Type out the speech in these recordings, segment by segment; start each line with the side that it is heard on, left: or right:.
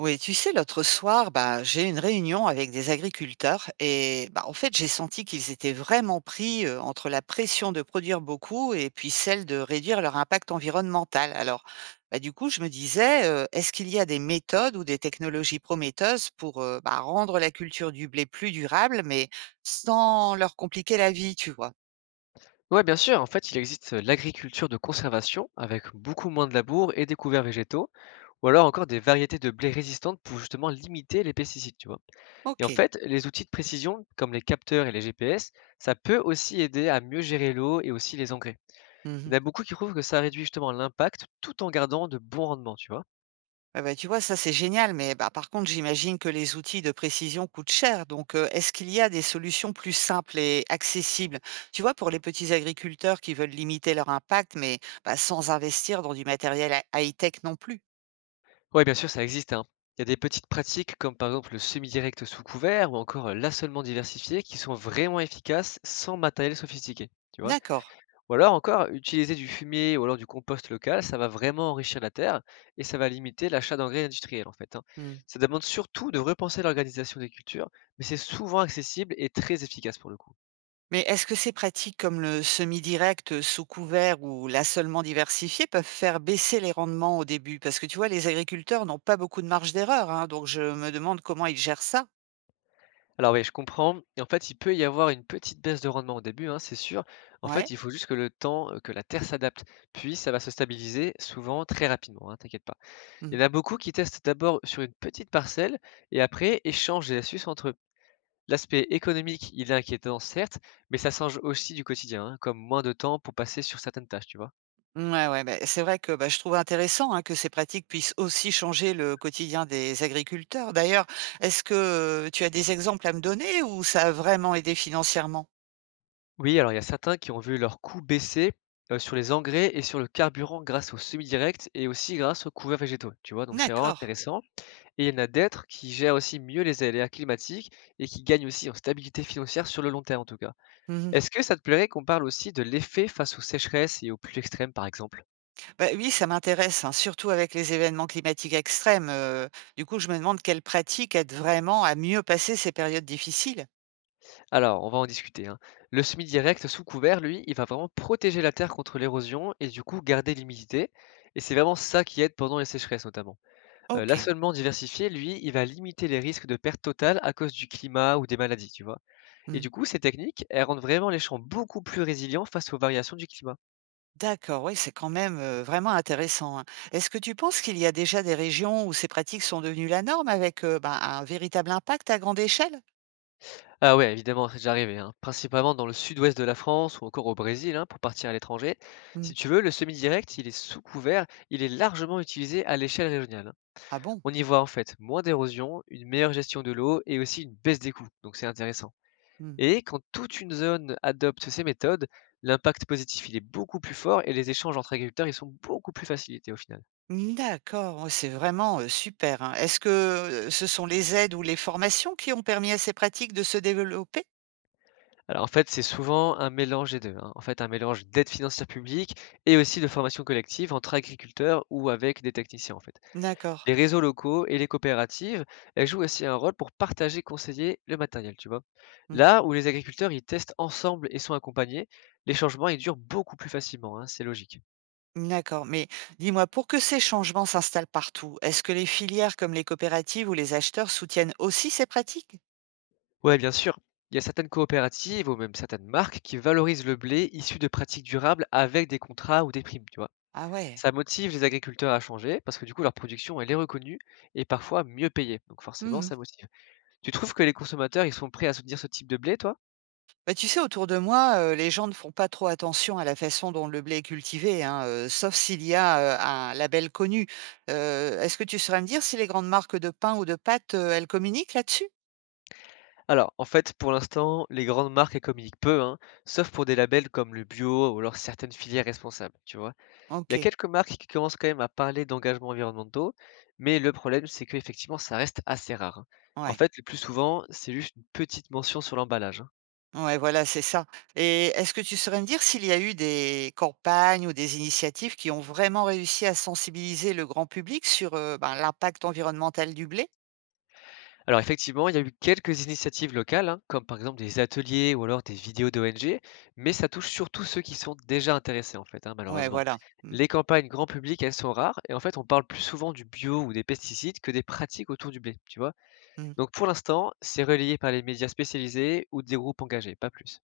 right: Oui, tu sais, l'autre soir, bah, j'ai eu une réunion avec des agriculteurs et bah, en fait, j'ai senti qu'ils étaient vraiment pris entre la pression de produire beaucoup et puis celle de réduire leur impact environnemental. Alors, bah, du coup, je me disais, est-ce qu'il y a des méthodes ou des technologies prometteuses pour bah, rendre la culture du blé plus durable, mais sans leur compliquer la vie, tu vois?
left: Ouais, bien sûr. En fait, il existe l'agriculture de conservation avec beaucoup moins de labour et des couverts végétaux, ou alors encore des variétés de blé résistantes pour justement limiter les pesticides, tu vois. Et
right: Ok.
left: en fait, les outils de précision comme les capteurs et les GPS, ça peut aussi aider à mieux gérer l'eau et aussi les engrais. Il y en a beaucoup qui trouvent que ça réduit justement l'impact tout en gardant de bons rendements, tu vois.
right: Ouais, bah, tu vois, ça c'est génial, mais bah, par contre, j'imagine que les outils de précision coûtent cher. Donc, est-ce qu'il y a des solutions plus simples et accessibles? Tu vois, pour les petits agriculteurs qui veulent limiter leur impact, mais bah, sans investir dans du matériel high-tech non plus.
left: Oui, bien sûr, ça existe, hein. Il y a des petites pratiques comme par exemple le semi-direct sous couvert ou encore l'assolement diversifié qui sont vraiment efficaces sans matériel sophistiqué, tu vois.
right: D'accord.
left: Ou alors encore, utiliser du fumier ou alors du compost local, ça va vraiment enrichir la terre et ça va limiter l'achat d'engrais industriels en fait, hein.
right: Hmm.
left: Ça demande surtout de repenser l'organisation des cultures, mais c'est souvent accessible et très efficace pour le coup.
right: Mais est-ce que ces pratiques comme le semi-direct sous couvert ou l'assolement diversifié peuvent faire baisser les rendements au début? Parce que tu vois, les agriculteurs n'ont pas beaucoup de marge d'erreur, hein, donc je me demande comment ils gèrent ça.
left: Alors oui, je comprends. Et en fait, il peut y avoir une petite baisse de rendement au début, hein, c'est sûr. En fait,
right: Ouais.
left: il faut juste que le temps, que la terre s'adapte. Puis, ça va se stabiliser souvent très rapidement, hein, t'inquiète pas. Il y en a beaucoup qui testent d'abord sur une petite parcelle et après échangent des astuces entre eux. L'aspect économique, il est inquiétant, certes, mais ça change aussi du quotidien, hein, comme moins de temps pour passer sur certaines tâches, tu vois?
right: Ouais, ouais, beh, c'est vrai que, bah, je trouve intéressant, hein, que ces pratiques puissent aussi changer le quotidien des agriculteurs. D'ailleurs, est-ce que, tu as des exemples à me donner ou ça a vraiment aidé financièrement?
left: Oui, alors il y a certains qui ont vu leurs coûts baisser sur les engrais et sur le carburant grâce aux semi-directs et aussi grâce aux couverts végétaux, tu vois? Donc c'est vraiment
right: D'accord.
left: intéressant. Et il y en a d'autres qui gèrent aussi mieux les aléas climatiques et qui gagnent aussi en stabilité financière sur le long terme en tout cas.
right: Mmh.
left: Est-ce que ça te plairait qu'on parle aussi de l'effet face aux sécheresses et aux pluies extrêmes par exemple?
right: Bah, oui, ça m'intéresse, hein, surtout avec les événements climatiques extrêmes, du coup, je me demande quelles pratiques aident vraiment à mieux passer ces périodes difficiles?
left: Alors, on va en discuter, hein. Le semi-direct sous couvert, lui, il va vraiment protéger la terre contre l'érosion et du coup garder l'humidité. Et c'est vraiment ça qui aide pendant les sécheresses notamment.
right: OK.
left: L'assolement diversifié, lui, il va limiter les risques de perte totale à cause du climat ou des maladies, tu vois. Et
right: Mmh.
left: du coup, ces techniques, elles rendent vraiment les champs beaucoup plus résilients face aux variations du climat.
right: D'accord, oui, c'est quand même, vraiment intéressant, hein. Est-ce que tu penses qu'il y a déjà des régions où ces pratiques sont devenues la norme avec, ben, un véritable impact à grande échelle?
left: Ah ouais, évidemment, c'est déjà arrivé, hein. Principalement dans le sud-ouest de la France ou encore au Brésil, hein, pour partir à l'étranger. Si
right: Mmh.
left: tu veux, le semi-direct, il est sous couvert, il est largement utilisé à l'échelle régionale, hein.
right: Ah bon?
left: On y voit en fait moins d'érosion, une meilleure gestion de l'eau et aussi une baisse des coûts, donc c'est intéressant.
right: Mmh.
left: Et quand toute une zone adopte ces méthodes, l'impact positif il est beaucoup plus fort et les échanges entre agriculteurs ils sont beaucoup plus facilités au final.
right: Mmh, d'accord, ouais, c'est vraiment, super, hein. Est-ce que, ce sont les aides ou les formations qui ont permis à ces pratiques de se développer?
left: Alors en fait c'est souvent un mélange des deux, hein. En fait un mélange d'aide financière publique et aussi de formation collective entre agriculteurs ou avec des techniciens en fait.
right: D'accord.
left: Les réseaux locaux et les coopératives, elles jouent aussi un rôle pour partager, conseiller le matériel, tu vois.
right: Mmh.
left: Là où les agriculteurs, ils testent ensemble et sont accompagnés, les changements, ils durent beaucoup plus facilement, hein, c'est logique.
right: D'accord, mais dis-moi, pour que ces changements s'installent partout, est-ce que les filières comme les coopératives ou les acheteurs soutiennent aussi ces pratiques?
left: Ouais, bien sûr, il y a certaines coopératives ou même certaines marques qui valorisent le blé issu de pratiques durables avec des contrats ou des primes, tu vois.
right: Ah ouais.
left: Ça motive les agriculteurs à changer parce que du coup, leur production, elle est reconnue et parfois mieux payée. Donc forcément,
right: Mmh.
left: ça motive. Tu trouves que les consommateurs, ils sont prêts à soutenir ce type de blé, toi?
right: Bah, tu sais, autour de moi, les gens ne font pas trop attention à la façon dont le blé est cultivé, hein, sauf s'il y a, un label connu. Heu, est-ce que tu saurais me dire si les grandes marques de pain ou de pâtes, elles communiquent là-dessus?
left: Alors, en fait, pour l'instant, les grandes marques, elles communiquent peu, hein, sauf pour des labels comme le bio ou alors certaines filières responsables, tu vois. Il y a
right: OK,
left: quelques marques qui commencent quand même à parler d'engagements environnementaux, mais le problème, c'est qu'effectivement, ça reste assez rare, hein. En
right: ouais.
left: fait, le plus souvent, c'est juste une petite mention sur l'emballage, hein.
right: Ouais, voilà, c'est ça, et est-ce que tu saurais me dire s'il y a eu des campagnes ou des initiatives qui ont vraiment réussi à sensibiliser le grand public sur, ben, l'impact environnemental du blé?
left: Alors effectivement, il y a eu quelques initiatives locales, hein, comme par exemple des ateliers ou alors des vidéos d'ONG, mais ça touche surtout ceux qui sont déjà intéressés en fait, hein,
right: Ouais,
left: malheureusement.
right: voilà. Mmh.
left: Les campagnes grand public, elles sont rares, et en fait on parle plus souvent du bio ou des pesticides que des pratiques autour du blé, tu vois.
right: Mh.
left: Donc pour l'instant, c'est relayé par les médias spécialisés ou des groupes engagés, pas plus.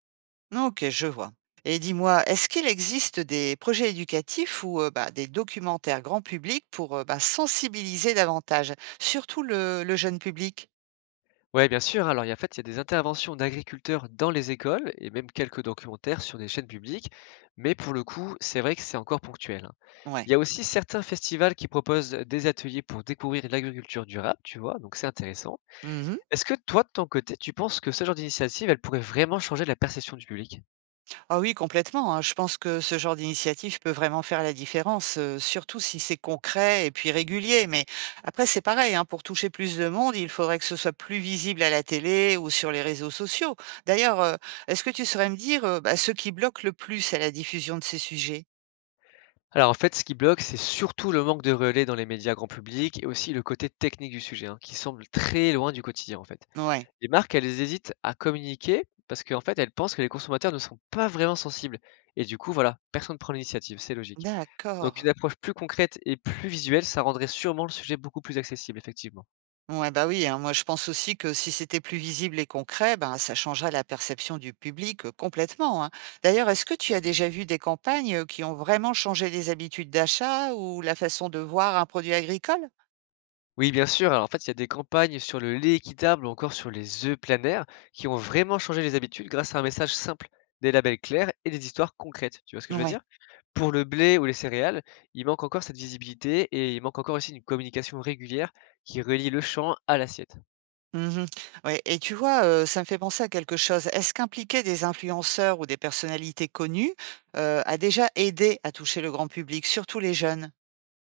right: OK, je vois. Et dis-moi, est-ce qu'il existe des projets éducatifs ou bah, des documentaires grand public pour, bah, sensibiliser davantage, surtout le jeune public?
left: Ouais, bien sûr, hein. Alors, il y a, en fait, il y a des interventions d'agriculteurs dans les écoles et même quelques documentaires sur des chaînes publiques. Mais pour le coup, c'est vrai que c'est encore ponctuel, hein. Il
right: Ouais.
left: y a aussi certains festivals qui proposent des ateliers pour découvrir l'agriculture durable, tu vois, donc c'est intéressant.
right: Mmh.
left: Est-ce que toi, de ton côté, tu penses que ce genre d'initiative, elle pourrait vraiment changer la perception du public?
right: Ah oui, complètement, hein. Je pense que ce genre d'initiative peut vraiment faire la différence, surtout si c'est concret et puis régulier. Mais après, c'est pareil, hein, pour toucher plus de monde, il faudrait que ce soit plus visible à la télé ou sur les réseaux sociaux. D'ailleurs, est-ce que tu saurais me dire, bah, ce qui bloque le plus à la diffusion de ces sujets?
left: Alors en fait, ce qui bloque, c'est surtout le manque de relais dans les médias grand public et aussi le côté technique du sujet, hein, qui semble très loin du quotidien en fait.
right: Ouais.
left: Les marques, elles hésitent à communiquer parce qu'en fait, elles pensent que les consommateurs ne sont pas vraiment sensibles et du coup, voilà, personne ne prend l'initiative, c'est logique. Donc une
right: D'accord.
left: approche plus concrète et plus visuelle, ça rendrait sûrement le sujet beaucoup plus accessible, effectivement.
right: Ouais, bah oui, hein, moi je pense aussi que si c'était plus visible et concret, ben, ça changerait la perception du public complètement. Hein. D'ailleurs, est-ce que tu as déjà vu des campagnes qui ont vraiment changé les habitudes d'achat ou la façon de voir un produit agricole?
left: Oui, bien sûr, alors en fait, il y a des campagnes sur le lait équitable ou encore sur les œufs planaires qui ont vraiment changé les habitudes grâce à un message simple, des labels clairs et des histoires concrètes, tu vois ce que je veux
right: Ouais.
left: dire? Pour le blé ou les céréales, il manque encore cette visibilité et il manque encore aussi une communication régulière qui relie le champ à l'assiette.
right: Mhm. Ouais. Et tu vois, ça me fait penser à quelque chose. Est-ce qu'impliquer des influenceurs ou des personnalités connues a déjà aidé à toucher le grand public, surtout les jeunes?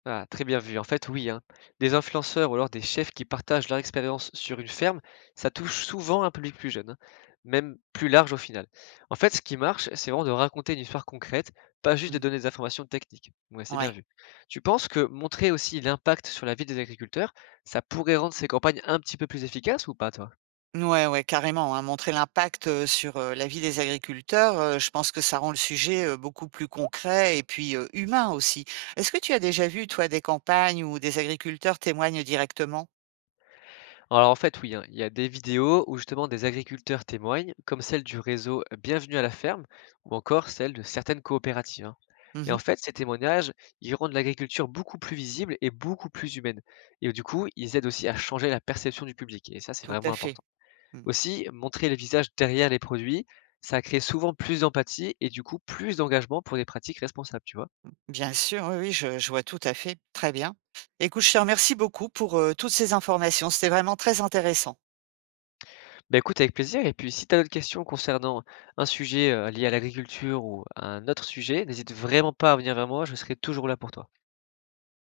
left: Ah, très bien vu. En fait, oui, hein. Des influenceurs ou alors des chefs qui partagent leur expérience sur une ferme, ça touche souvent un public plus jeune, hein, même plus large au final. En fait, ce qui marche, c'est vraiment de raconter une histoire concrète, pas juste de
right: Mm.
left: donner des informations techniques. Ouais, c'est bien
right: Ouais.
left: vu. Tu penses que montrer aussi l'impact sur la vie des agriculteurs, ça pourrait rendre ces campagnes un petit peu plus efficaces ou pas, toi?
right: Ouais, ouais, carrément, hein. Montrer l'impact, sur, la vie des agriculteurs, je pense que ça rend le sujet, beaucoup plus concret et puis, humain aussi. Est-ce que tu as déjà vu, toi, des campagnes où des agriculteurs témoignent directement?
left: Alors en fait, oui, hein, il y a des vidéos où justement des agriculteurs témoignent, comme celle du réseau Bienvenue à la ferme, ou encore celle de certaines coopératives, hein. Et en
right: Mmh,
left: fait, ces témoignages, ils rendent l'agriculture beaucoup plus visible et beaucoup plus humaine. Et du coup, ils aident aussi à changer la perception du public. Et ça, c'est
right: tout
left: vraiment
right: à fait.
left: important.
right: Mmh.
left: Aussi, montrer les visages derrière les produits, ça crée souvent plus d'empathie et du coup plus d'engagement pour des pratiques responsables, tu vois.
right: Bien sûr, oui, oui, je vois tout à fait. Très bien. Écoute, je te remercie beaucoup pour, toutes ces informations. C'était vraiment très intéressant.
left: Bah, écoute avec plaisir et puis si tu as d'autres questions concernant un sujet, lié à l'agriculture ou à un autre sujet, n'hésite vraiment pas à venir vers moi, je serai toujours là pour toi.